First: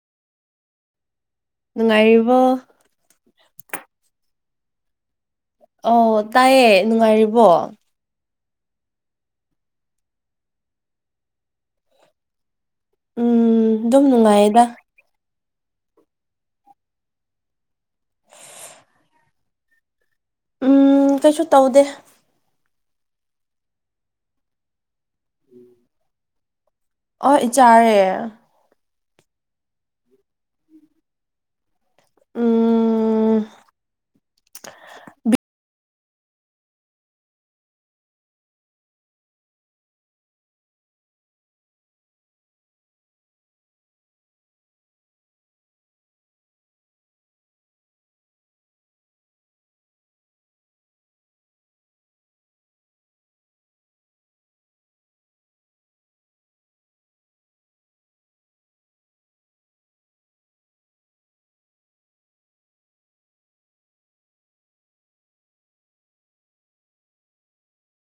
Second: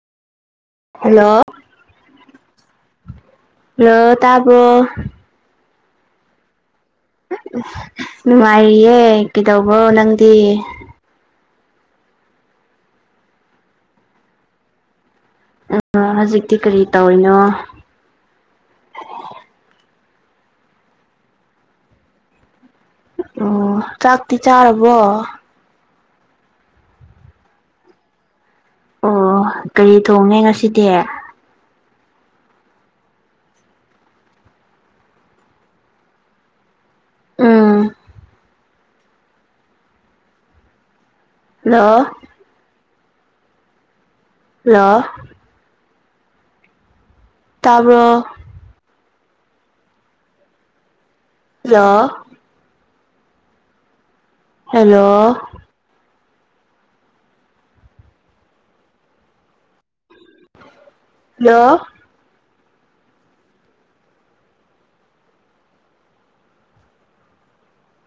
hello ꯅꯨꯡꯉꯥꯏꯔꯤꯕꯣ ꯍ ꯇꯕꯣ ꯑꯧ ꯇꯥꯏꯌꯦ ꯅꯨꯡꯉꯥꯏꯔꯤꯕꯣ ꯅꯨꯡꯉꯥꯏꯔꯤꯌꯦ ꯀꯩꯗꯧꯕꯣ ꯅꯪꯗꯤ ꯎꯝ ꯑꯗꯨꯝ ꯅꯨꯡꯉꯥꯏꯌꯦꯗ ꯎ ꯍꯧꯖꯤꯛꯇꯤ ꯀꯔꯤ ꯇꯧꯔꯤꯅꯣ ꯎꯝ ꯀꯩꯁꯨ ꯇꯧꯗꯦ ꯎꯝ ꯆꯥꯛꯇꯤ ꯆꯥꯔꯕꯣ ꯍ ꯆꯥꯔꯦ ꯑꯣ ꯀꯔꯤ ꯊꯣꯡꯉꯦ ꯉꯁꯤꯗꯤ ꯎꯝ ꯎꯝ ꯍꯜꯂꯣ ꯍꯜꯂꯣ ꯇꯥꯕꯔꫭ ꯍꯜꯂꫭ ꯍꯜꯂꯣ ꯍꯜꯂꯣ